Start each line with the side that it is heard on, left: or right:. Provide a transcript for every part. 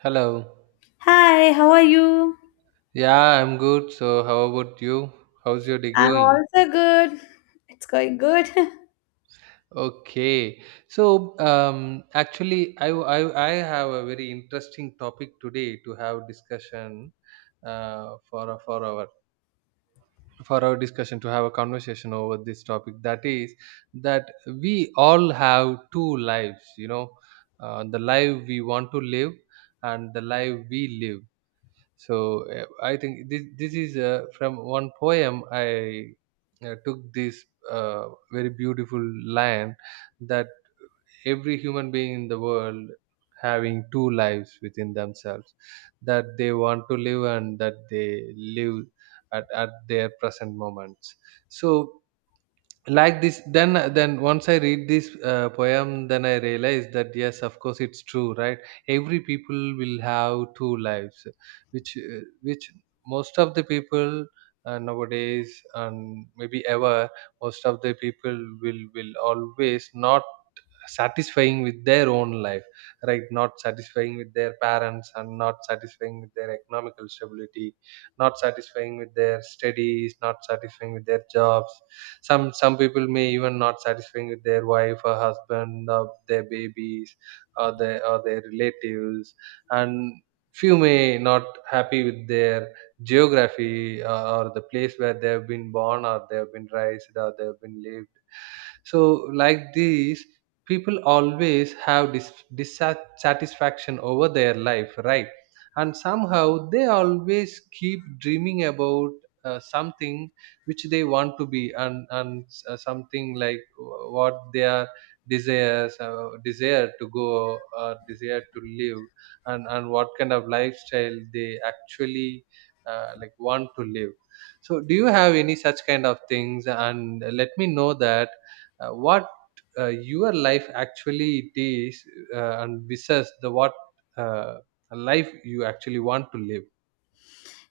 right: Hello.
left: Hi, how are you?
right: Yeah, I'm good. So, how about you? How's your day
left: I'm
right: going?
left: also good. It's going good.
right: Okay. So, actually, I, w- I, w- I have a very interesting topic today to have discussion for our discussion to have a conversation over this topic. That is that we all have two lives. You know, the life we want to live and the life we live. I think this is from one poem I took this uh, very beautiful line that every human being in the world having two lives within themselves that they want to live and that they live at their present moments. So like this then once I read this poem, then I realize that, yes, of course it's true, right? Every people will have two lives, which most of the people, nowadays and maybe ever, most of the people will always not satisfying with their own life, right? Not satisfying with their parents and not satisfying with their economical stability, not satisfying with their studies, not satisfying with their jobs. Some people may even not satisfying with their wife or husband, or their babies, or their relatives. And few may not happy with their geography, or the place where they have been born or they have been raised or they have been lived. So like these, people always have dissatisfaction over their life, right? And somehow they always keep dreaming about something which they want to be, and something like what their desire to go or desire to live, and what kind of lifestyle they actually, want to live. So do you have any such kind of things? And let me know that, what your life actually it is, and versus the what, uh, a life you actually want to live.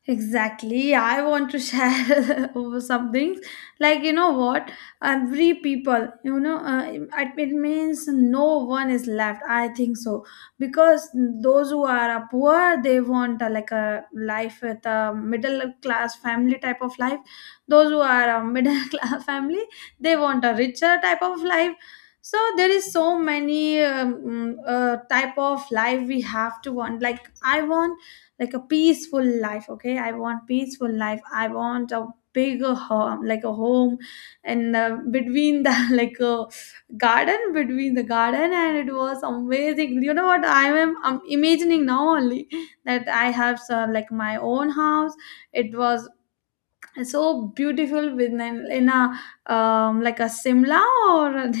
left: Exactly. I want to share over some things. Like, you know what? Every people, it means no one is left. I think so. Because those who are poor, they want like a life with a middle class family type of life. Those who are a middle class family, they want a richer type of life. So there is so many type of life we have to want. Like I want like a peaceful life. Okay, I want peaceful life, I want a bigger home, like a home, and between the like a garden, between the garden. And it was amazing, you know what, I'm imagining now only, that I have some, like, my own house. It was so beautiful with an, in a like a Simla, or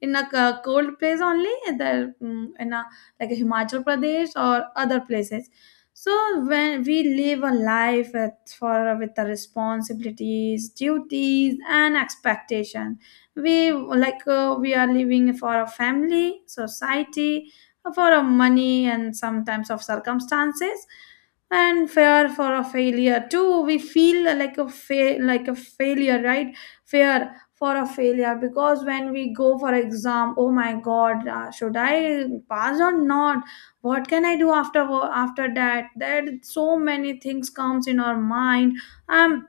left: in a cold place only there. In a, like a Himachal Pradesh or other places. So when we live a life with, for with the responsibilities, duties, and expectation, we like we are living for a family, society, for a money, and sometimes of circumstances and fear for a failure too. We feel like a like a failure, right? Fear for a failure, because when we go for exam, oh my god, should I pass or not? What can I do after after that? There so many things comes in our mind. um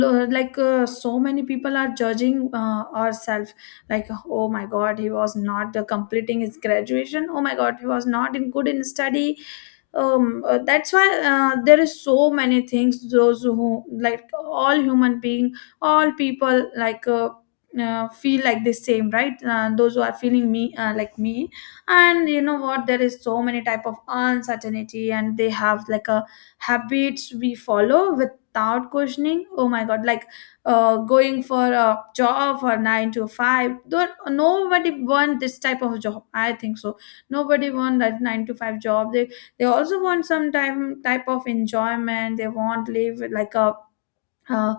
left: like so many people are judging ourselves. Like oh my god, he was not completing his graduation. Oh my god, he was not in good in study. That's why there is so many things. Those who like all human being, all people like feel like the same, right? Those who are feeling me like me. And you know what, there is so many type of uncertainty, and they have like a habits we follow without questioning. Oh my god, like going for a job for 9 to 5. There nobody want this type of job, I think so. Nobody want that 9 to 5 job. They also want some time type of enjoyment. They want live like a uh,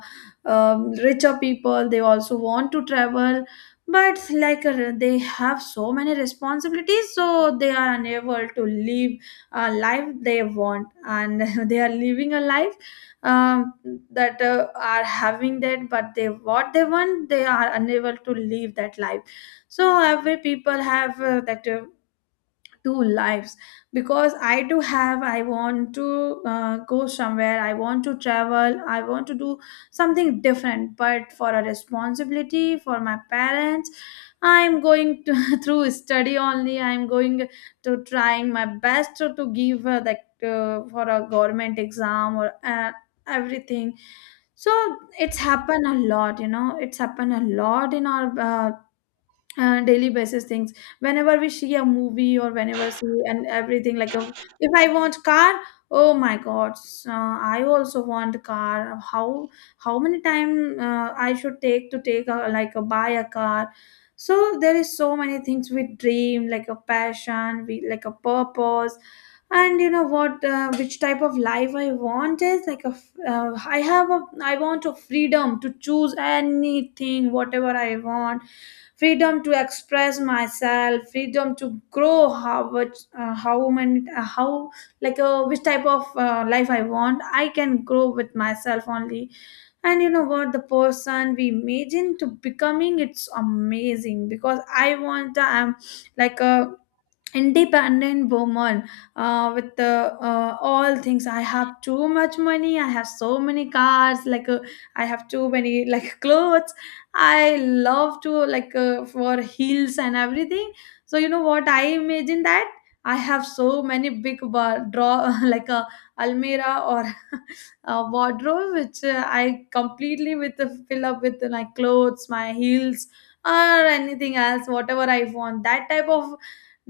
left: richer people. They also want to travel. But like they have so many responsibilities, so they are unable to live a life they want, and they are living a life um, that are having that. But they, what they want, they are unable to live that life. So every people have that two lives. Because I do have, I want to go somewhere, I want to travel, I want to do something different, but for a responsibility for my parents, I'm going to, through study only. I'm going to trying my best to give that for a government exam or everything. So it's happened a lot, you know it's happened a lot in our daily basis things. Whenever we see a movie or whenever see and everything, like a, if I want car, oh my god, I also want car. How many time I should take to take a, like a buy a car. So there is so many things we dream, like a passion, we like a purpose. And you know what, which type of life I want is like a I have a, I want a freedom to choose anything whatever I want. Freedom to express myself, freedom to grow. How much how many how, like which type of life I want, I can grow with myself only. And you know what, the person we imagine to becoming, it's amazing. Because I'm like a independent woman with the, all things. I have too much money, I have so many cars, like I have too many, like clothes. I love to, like for heels and everything. So you know what, I imagine that I have so many big draw, like a almira, or a wardrobe, which I completely with the fill up with my clothes, my heels, or anything else, whatever I want. That type of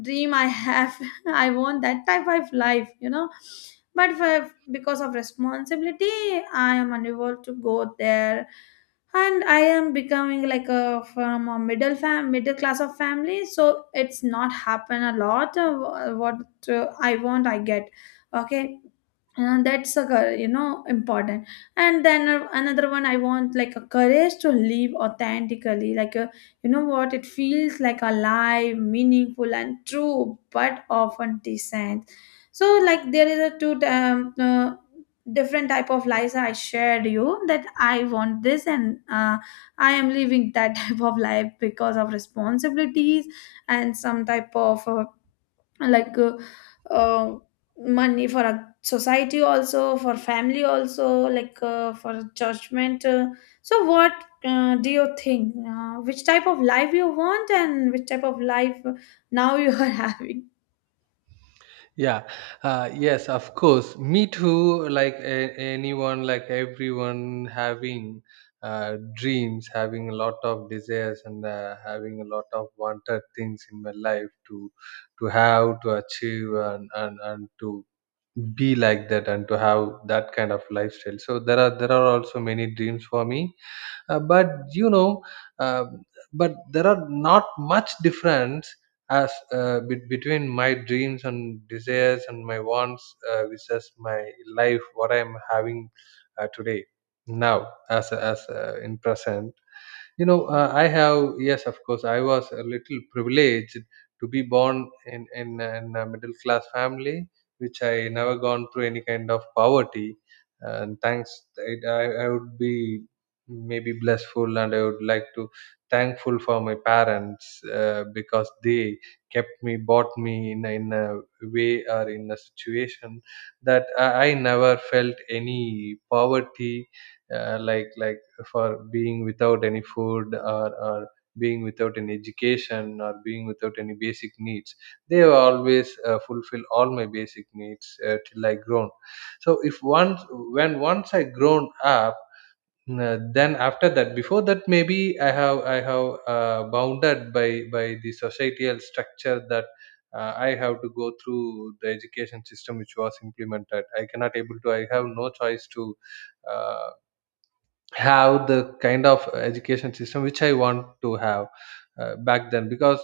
left: dream I have. I want that type of life, you know. But for, because of responsibility, I am unable to go there, and I am becoming like a from a middle class of family. So it's not happen a lot. What I want, I get. Okay, and that's a you know important. And then another one I want, like a courage to live authentically, like a. You know what? It feels like alive, meaningful, and true, but often decent. So, like, there is a two different type of lives I shared you, that I want this, and I am living that type of life because of responsibilities and some type of like uh, money for a society, also for family also, like for judgment. So what do you think, which type of life you want, and which type of life now you are having?
right: Yeah. Yes, of course, me too, like anyone, like everyone, having uh, dreams, having a lot of desires, and having a lot of wanted things in my life to have, to achieve, and to be like that, and to have that kind of lifestyle. So there are, there are also many dreams for me. But you know, uh, but there are not much difference as between my dreams and desires and my wants versus my life, what I am having today, now, as a- as in present. You know, I have, yes of course, I was a little privileged to be born in in a middle class family, which I never gone through any kind of poverty. And thanks, I would be maybe blessful, and I would like to thankful for my parents because they kept me, bought me in a way or in a situation that I never felt any poverty, like for being without any food, or being without any education, or being without any basic needs. They have always fulfill all my basic needs till I grown. So if once, when once I grown up, then after that, before that, maybe I have bounded by the societal structure that, I have to go through the education system which was implemented. I cannot able to, I have no choice to uh, have the kind of education system which I want to have back then, because,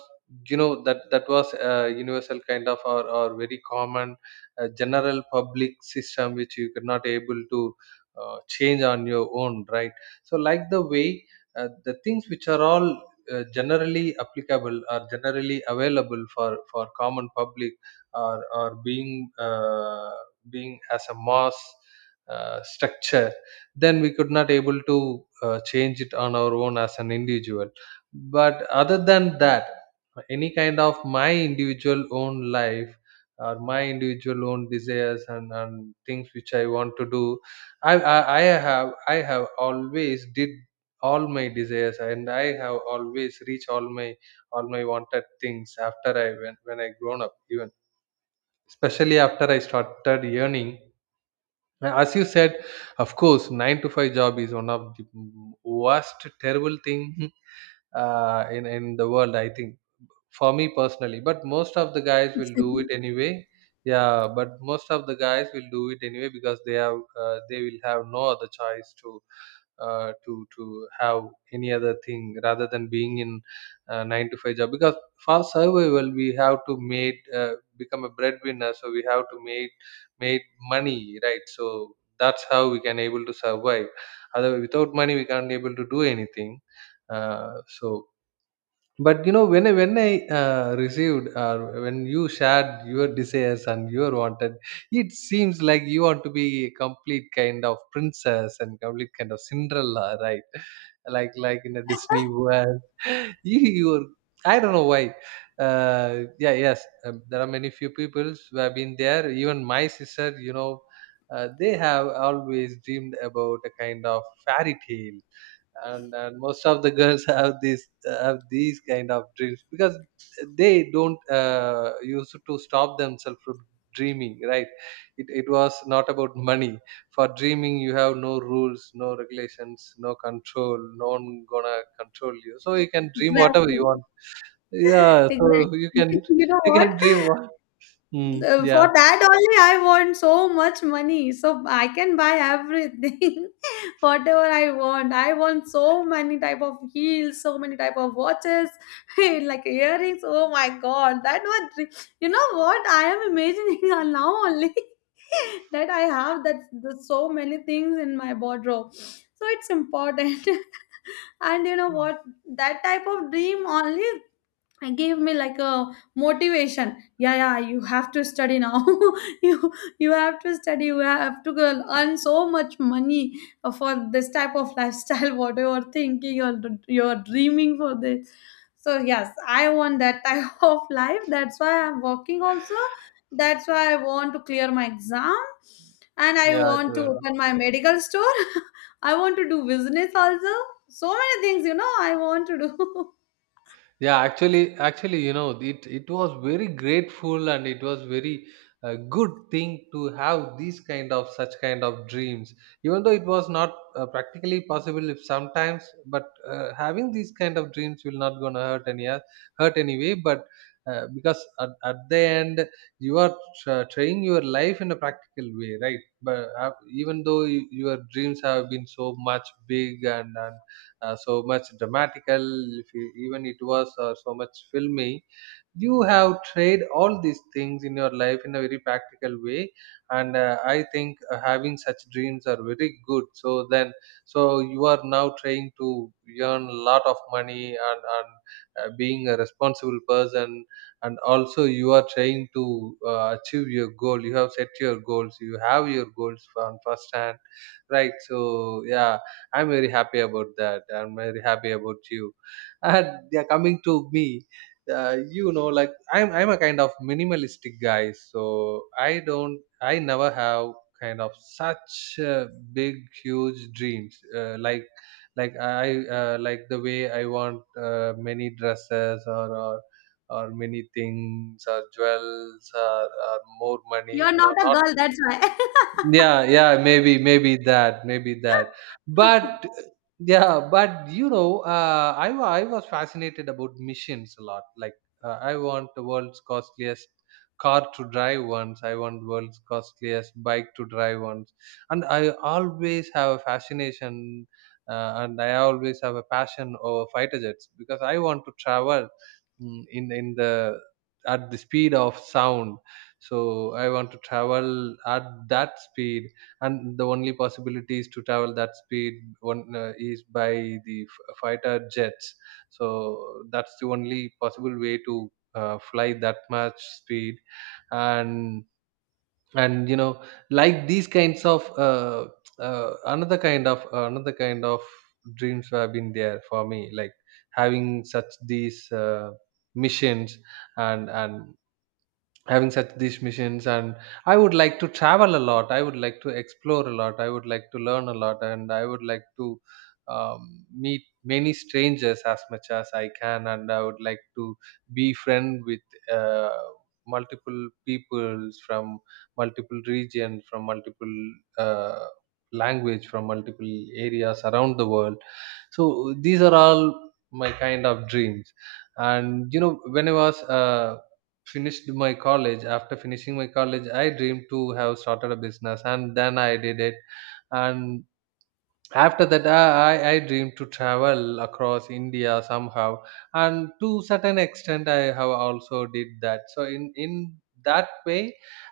right: you know, that was a universal kind of, or very common, general public system which you could not able to change on your own, right? So like the way, the things which are all generally applicable, are generally available for common public, or being being as a mass structure, then we could not able to change it on our own as an individual. But other than that, any kind of my individual own life, or my individual own desires, and things which I want to do, I have, I have always did all my desires, and I have always reached all my, all my wanted things after I, when I grown up, even especially after I started earning. Now, as you said, of course 9 to 5 job is one of the worst terrible thing in the world, I think, for me personally, but most of the guys will do
left: Exactly.
right: it anyway. Yeah, but most of the guys will do it anyway because they have, they will have no other choice to to have any other thing rather than being in nine to five job, because for survival we have to make, become a breadwinner, so we have to make money, right? So that's how we can able to survive. Otherwise, without money, we can't able to do anything. So but you know, when I received or when you shared your desires and your wanted, it seems like you want to be a complete kind of princess and complete kind of Cinderella, right? Like in a Disney world, you you're, I don't know why. Yeah, yes, there are many few people who have been there. Even my sister, you know, they have always dreamed about a kind of fairy tale, and most of the girls have this have these kind of dreams because they don't used to stop themselves from dreaming, right? It it was not about money. For dreaming, you have no rules, no regulations, no control, no one gonna control you, so you can dream whatever you
left: Exactly.
right: want. Yeah, so
left: Exactly,
right: you can,
left: you know
right: you
left: what,
right: can dream what. Yeah.
left: For that only, I want so much money, so I can buy everything, whatever I want. I want so many type of heels, so many type of watches, like earrings. Oh my god, that was, you know what I am imagining, now only, that I have that the, so many things in my wardrobe. So it's important, and you know what, that type of dream only and gave me like a motivation. Yeah, yeah, you have to study now. you you have to study, you have to go earn so much money for this type of lifestyle, whatever thinking or you're dreaming for this. So yes, I want that type of life, that's why I'm working also. That's why I want to clear my exam, and I
right: Yeah.
left: want to open my medical store. I want to do business also. So many things, you know, I want to do.
right: Yeah, actually, you know, it was very grateful, and it was very good thing to have these kind of, such kind of dreams. Even though it was not practically possible if sometimes, but having these kind of dreams will not gonna hurt any, hurt anyway. But because at the end, you are trying your life in a practical way, right? But even though you, your dreams have been so much big, and so much dramatical, if you, even it was so much filmy. You have tried all these things in your life in a very practical way, and I think, having such dreams are very good. So then, so you are now trying to earn a lot of money, and being a responsible person, and also you are trying to achieve your goal. You have set your goals. You have your goals from first hand, right? So yeah, I'm very happy about that. I'm very happy about you. And they're coming to me. You know, like I'm a kind of minimalistic guy, so I never have kind of such big, huge dreams, like the way I want, many dresses, or many things, or jewels, or more money.
left: You're
right: No,
left: not a
right: not.
left: girl, that's why.
right: Yeah. Yeah, maybe, maybe that. But yeah, but you know, I was fascinated about missions a lot, like, I want the world's costliest car to drive once, I want world's costliest bike to drive once. And I always have a fascination, and I always have a passion over fighter jets, because I want to travel, in the, at the speed of sound. So I want to travel at that speed, and the only possibilities to travel that speed, one is by the fighter jets. So that's the only possible way to fly that much speed. and and you know, like these kinds of, another kind of dreams have been there for me, like having such these missions, and having such these missions, and I would like to travel a lot, I would like to explore a lot, I would like to learn a lot, and I would like to, meet many strangers as much as I can, and I would like to be friend with uh, multiple peoples from multiple regions, from multiple uh, language, from multiple areas around the world. So these are all my kind of dreams. And you know, when I was finished my college, after finishing my college, I dreamed to have started a business, and then I did it. And after that, I dream to travel across India somehow, and to certain extent I have also did that. So in that way,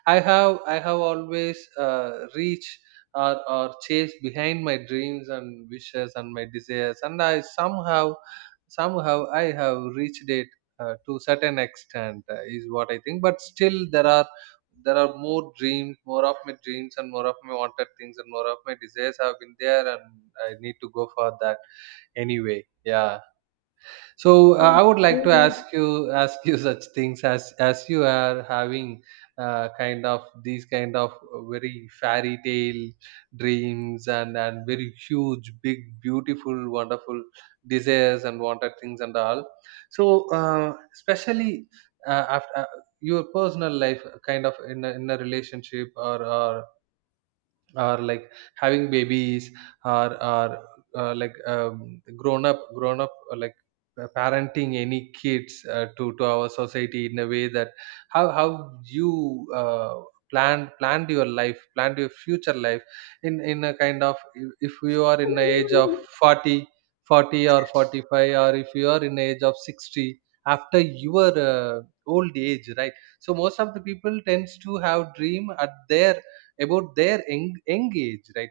right: I have always reached, or chased behind my dreams and wishes and my desires, and I somehow, somehow I have reached it, to certain extent is what I think. But still there are more dreams, more of my dreams, and more of my wanted things and more of my desires have been there, and I need to go for that anyway. Yeah. I would like to
left: Okay.
right: ask you ask you such things, as you are having kind of these kind of very fairy tale dreams and very huge, big, beautiful, wonderful desires and wanted things and all. So especially after. Your personal life, kind of in a relationship, or like having babies, or like grown up like parenting any kids to our society, in a way that how you planned planned your life, planned your future life in a kind of. If you are in the age of 40, 40 or 45, or if you are in the age of 60, after your old age, right? So most of the people tends to have dream at their, about their young, young age, right?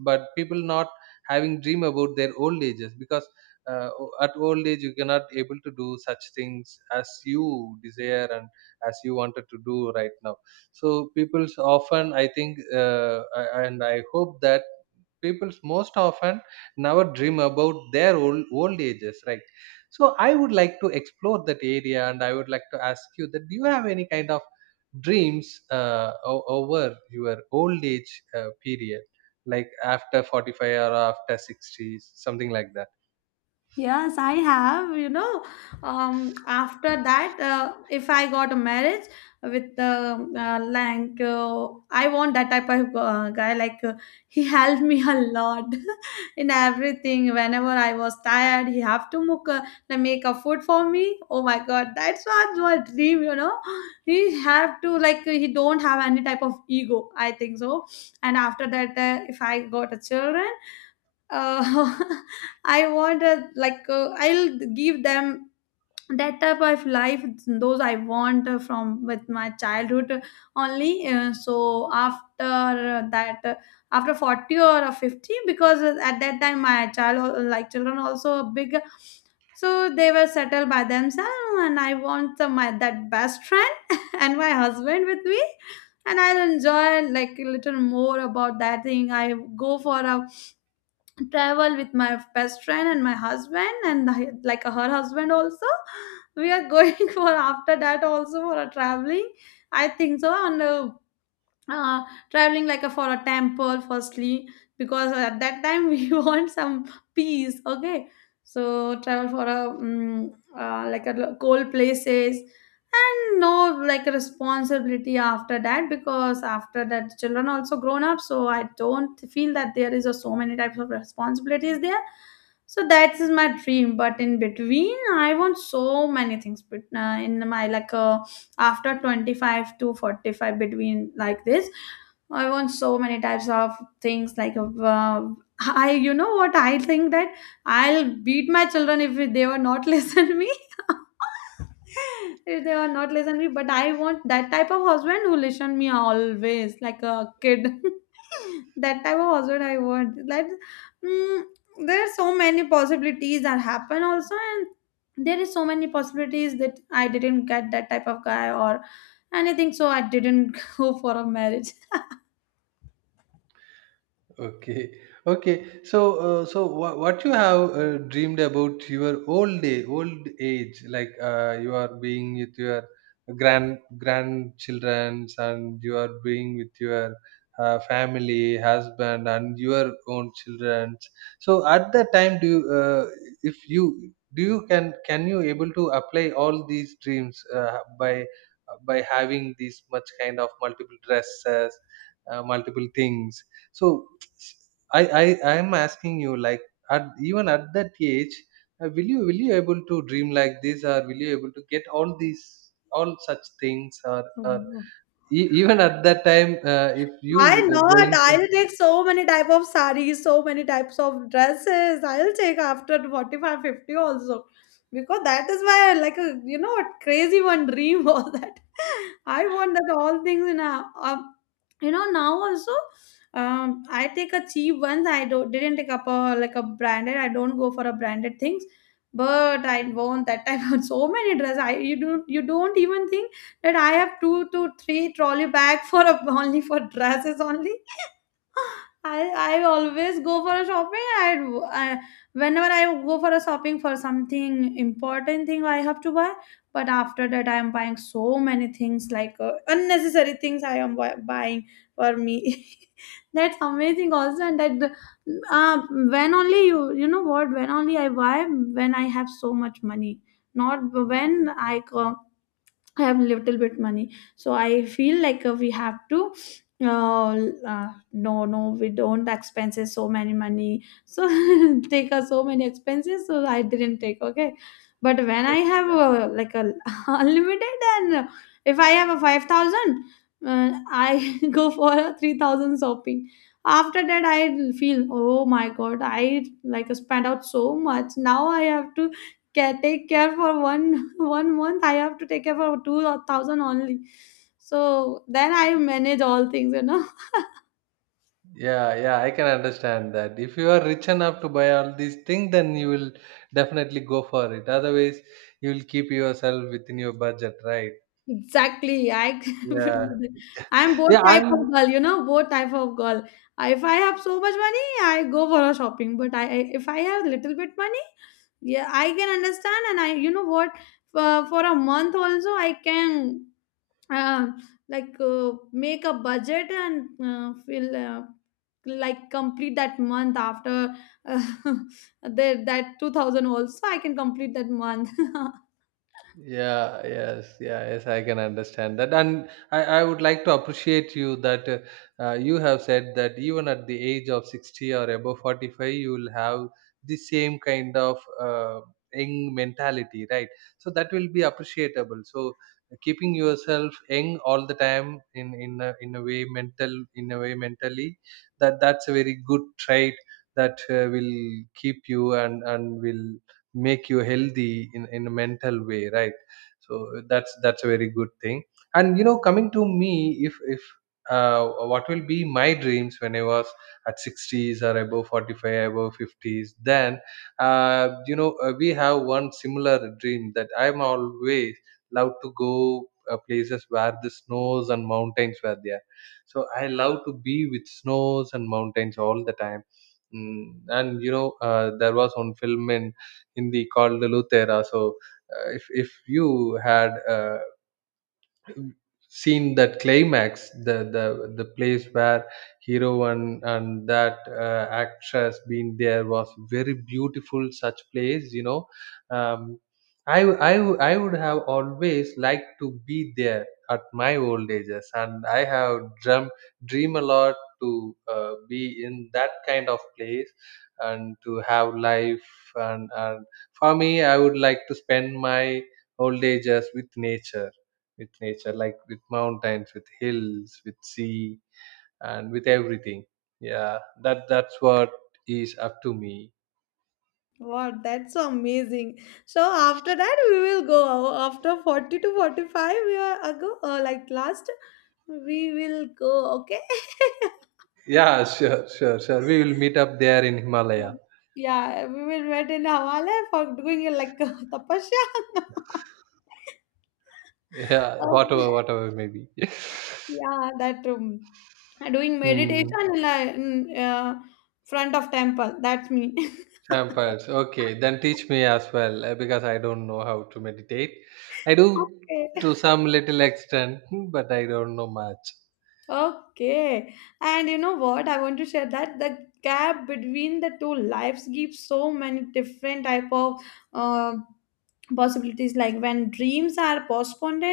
right: But people not having dream about their old ages, because at old age you cannot able to do such things as you desire and as you wanted to do right now. So people's often, I think, and I hope that people most often never dream about their old, old ages, right? So I would like to explore that area, and I would like to ask you that, do you have any kind of dreams over your old age period, like after 45 or after 60s, something like that?
left: Yes, I have. You know, after that, if I got a marriage with like I want that type of guy. Like he helped me a lot in everything. Whenever I was tired, he have to make a, like, make a food for me. Oh my God, that's what my dream. You know, he have to like he don't have any type of ego. I think so. And after that, if I got a children, uh, I want a like I'll give them that type of life those I want from with my childhood only. So after that, after 40 or 50, because at that time my child like children also big. So they were settled by themselves, and I want the, my that best friend and my husband with me, and I'll enjoy like a little more about that thing. I go for a travel with my best friend and my husband, and like her husband also, we are going for after that also for a traveling, I think so. And uh, traveling like a, for a temple firstly, because at that time we want some peace, okay. So travel for a like a cold places, and no like a responsibility after that, because after that children also grown up. So I don't feel that there is a, so many types of responsibilities there. So that is my dream. But in between I want so many things, but in my, like a, after 25 to 45 between like this, I want so many types of things, like I, you know what, I think that I'll beat my children if they were not listen me, if they were not listen me. But I want that type of husband who listen me always, like a kid. That type of husband I want. Like mm, there are so many possibilities that happen also. There is so many possibilities that I didn't get that type of guy or anything, so I didn't go for a marriage.
right: Okay, okay. So, so what you have dreamed about your old day, old age, like you are being with your grandchildren, and you are being with your family, husband, and your own children. So, at that time, do you, if you do, you can you able to apply all these dreams by having these much kind of multiple dresses, multiple things. So I, I I'm asking you, like, at even at that age, will you able to dream like this, or will you able to get all these, all such things, or
left: Oh.
right: e- even at that time, if you
left: Why not?
right: going to,
left: I'll take so many type of sarees, so many types of dresses. I'll take after 45, 50 also. Because that is my, like a, you know what, crazy one dream was that, I want that all things in a, you know, now also. I take a cheap ones. I don't didn't take up a like a branded. I don't go for a branded things, but I want that type of so many dresses. I you don't even think that I have two to three trolley bag for a, only for dresses only. I I always go for a shopping. I whenever I go for a shopping for something important thing I have to buy. But after that, I am buying so many things like unnecessary things. I am buying for me. That's amazing also, and uh, when only you you know what when only I buy when I have so much money. Not when I have little bit money, so I feel like we have to. No, no, we don't expenses so many money. So take us so many expenses. So I didn't take. Okay, but when I
right: okay,
left: have like a unlimited and if I have a 5,000, I go for a 3,000 shopping. After that, I feel oh my god, I like spent out so much. Now I have to care take care for one one month I have to take care for two or thousand only, so then I manage all things, you know.
right: yeah, yeah, I can understand that. If you are rich enough to buy all these things, then you will definitely go for it. Otherwise, you will keep yourself within your budget, right?
left: Exactly, I
right: Yeah
left: I'm both
right: yeah
left: type
right: i'm
left: of girl, you know, both type of girl. If I have so much money I go for a shopping, but if I have little bit money. Yeah, I can understand, and I you know what, for a month also I can uh, like make a budget and feel like complete that month after uh, that 2000 also I can complete that month.
right: yeah, yes, yeah, yes, I can understand that. And I would like to appreciate you that, you have said that even at the age of 60 or above 45, you will have the same kind of young mentality, right? So that will be appreciable. So keeping yourself young all the time, in a way mentally, that that's a very good trait that will keep you, and will make you healthy in a mental way, right? So that's a very good thing. And you know, coming to me, if what will be my dreams when I was at 60s or above 45, above 50s, then you know, we have one similar dream, that I'm always love to go places where the snows and mountains were there. So I love to be with snows and mountains all the time. Mm, and you know, there was one film in Hindi called the Lutera. So if you had seen that climax, the place where hero and that actress being there, was very beautiful such place, you know. um I would have always liked to be there at my old ages, and I have dream a lot to be in that kind of place, and to have life, and for me I would like to spend my old ages with nature, with nature, like with mountains, with hills, with sea, and with everything. Yeah, that that's what is up to me.
left: Wow, that's so amazing. So after that we will go out. After 40 to 45 we are ago like last we will go. Okay.
right: Yeah, sure, sure, sure. We will meet up there in
left: Yeah.
right: Himalaya.
left: Yeah, we will wait in hawala for doing it like tapasya.
right: Yeah,
left: Okay.
right: whatever, whatever, maybe.
left: Yeah, that doing
right: Hmm.
left: meditation in front of temple. That's me.
right: Samples. Okay, then teach me as well, because I don't know how to meditate. I do
left: Okay.
right: to some little extent, but I don't know much.
left: Okay. And you know what? I want to share that the gap between the two lives gives so many different type of uh, possibilities. Like when dreams are postponed,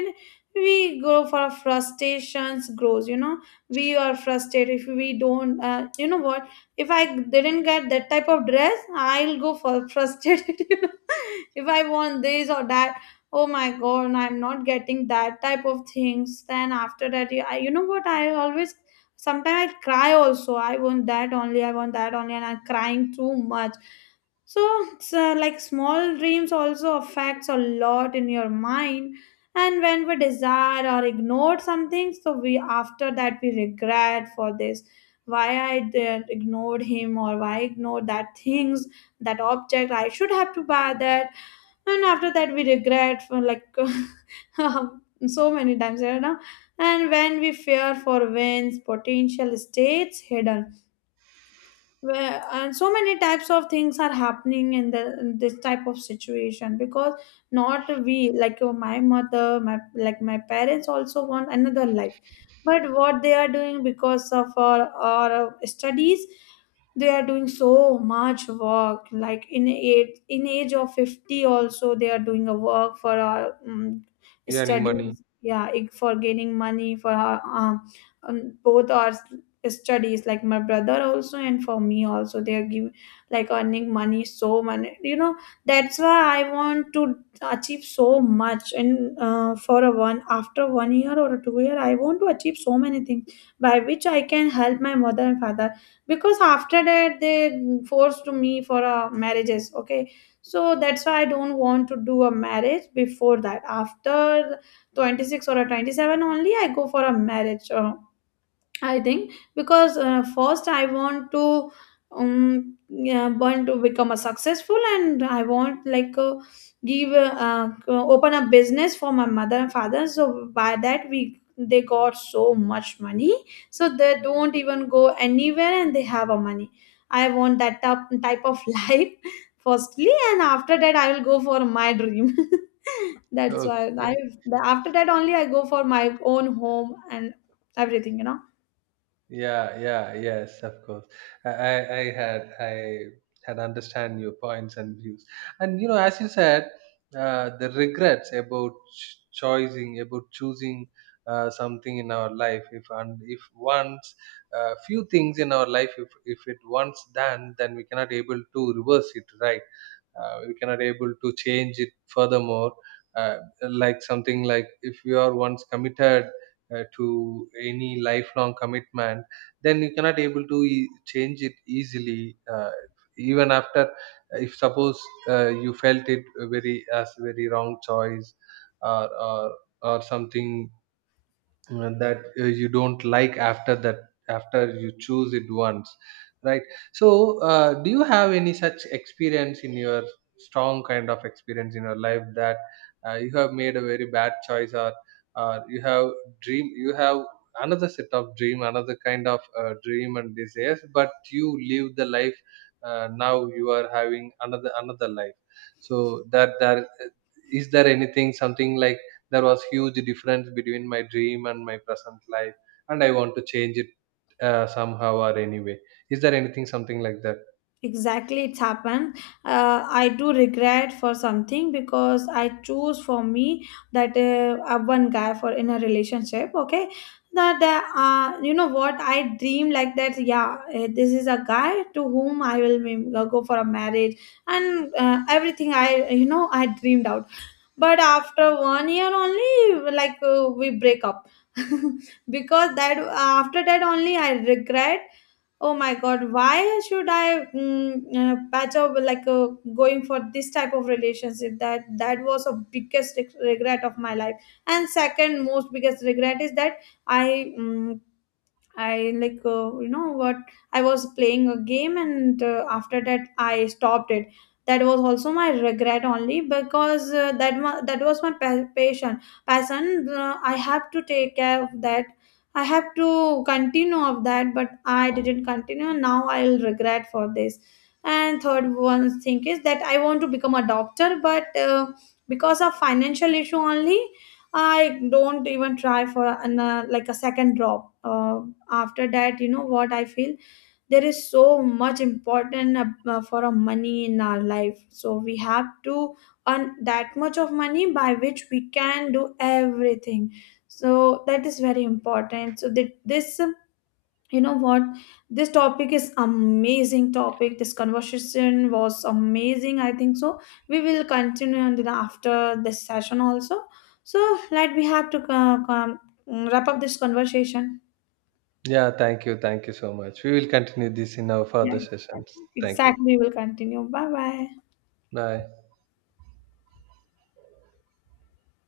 left: we go for frustrations grows. You know, we are frustrated if we don't. You know what? If I didn't get that type of dress, I'll go for frustrated. You know, if I want this or that, oh my god, I'm not getting that type of things. Then after that, I you know what I always, sometimes I cry also. I want that only, I want that only, and I'm crying too much. So it's, like small dreams also affects a lot in your mind. And when we desire or ignore something, so we after that we regret for this. Why I did ignored him, or why I ignored that things, that object I should have to buy that. And after that we regret for like, um, so many times, you know. And when we fear for wins potential states hidden, where and so many types of things are happening in this type of situation. Because not we like, my mother my like my parents also want another life. But what they are doing because of our studies, they are doing so much work, like in age of 50 also they are doing a work for our
right: Earning money.
left: studies. Yeah, for gaining money for our both our studies, like my brother also and for me also, they are giving, like earning money so many, you know. That's why I want to achieve so much, and for a one after one year or 2 year I want to achieve so many things by which I can help my mother and father. Because after that they forced me for marriages, okay. So that's why I don't want to do a marriage before that. After 26 or a 27 only I go for a marriage, I think, because first I want to become a successful, and I want like give open a business for my mother and father, so by that we they got so much money. So they don't even go anywhere and they have a money. I want that type of life firstly, and after that I will go for my dream. that's why I
right: Okay.
left: After that only I go for my own home and everything, you know.
right: Yeah, yeah, yes, of course. I had understand your points and views, and you know, as you said, the regrets about choosing, about choosing something in our life. If, and if once, few things in our life, if it once done, then we cannot able to reverse it, right? We cannot able to change it furthermore, uh, like something like, if you are once committed to any lifelong commitment, then you cannot able to change it easily, even after, if suppose, you felt it very, as very wrong choice, or or, or something, that you don't like after that, after you choose it once, right? So do you have any such experience in your, strong kind of experience in your life, that you have made a very bad choice, or you have dream, you have another set of dream, another kind of dream and desires, but you live the life, now you are having another life, so that that is there anything something like, there was huge difference between my dream and my present life, and I want to change it, somehow or anyway, is there anything something like that?
left: Exactly, it's happened. I do regret for something because I choose for me that one guy for in a relationship, okay. That, you know what, I dream like that. Yeah, this is a guy to whom I will go for a marriage, and everything I you know I dreamed out. But after one year only, like we break up. Because that, after that only I regret oh my god, why should I patch up, like, going for this type of relationship. That was a biggest regret of my life. And second most biggest regret is that i mm, I like, you know what, I was playing a game, and after that I stopped it. That was also my regret only, because that was my passion. Passion. I have to take care of that. I have to continue of that, but I didn't continue. Now I'll regret for this. And third one thing is that I want to become a doctor, but because of financial issue only, I don't even try for an like a second drop. After that, you know what I feel? There is so much important for a money in our life. So we have to earn that much of money by which we can do everything. So that is very important. So that this, you know what, this topic is amazing topic, this conversation was amazing, I think so. We will continue and then after this session also. So like we have to wrap up this conversation.
right: Yeah, thank you so much, we will continue this in our
left: Yeah,
right: further sessions.
left: exactly
right: Thank you.
left: Exactly, we will continue. Bye bye.
right: Bye.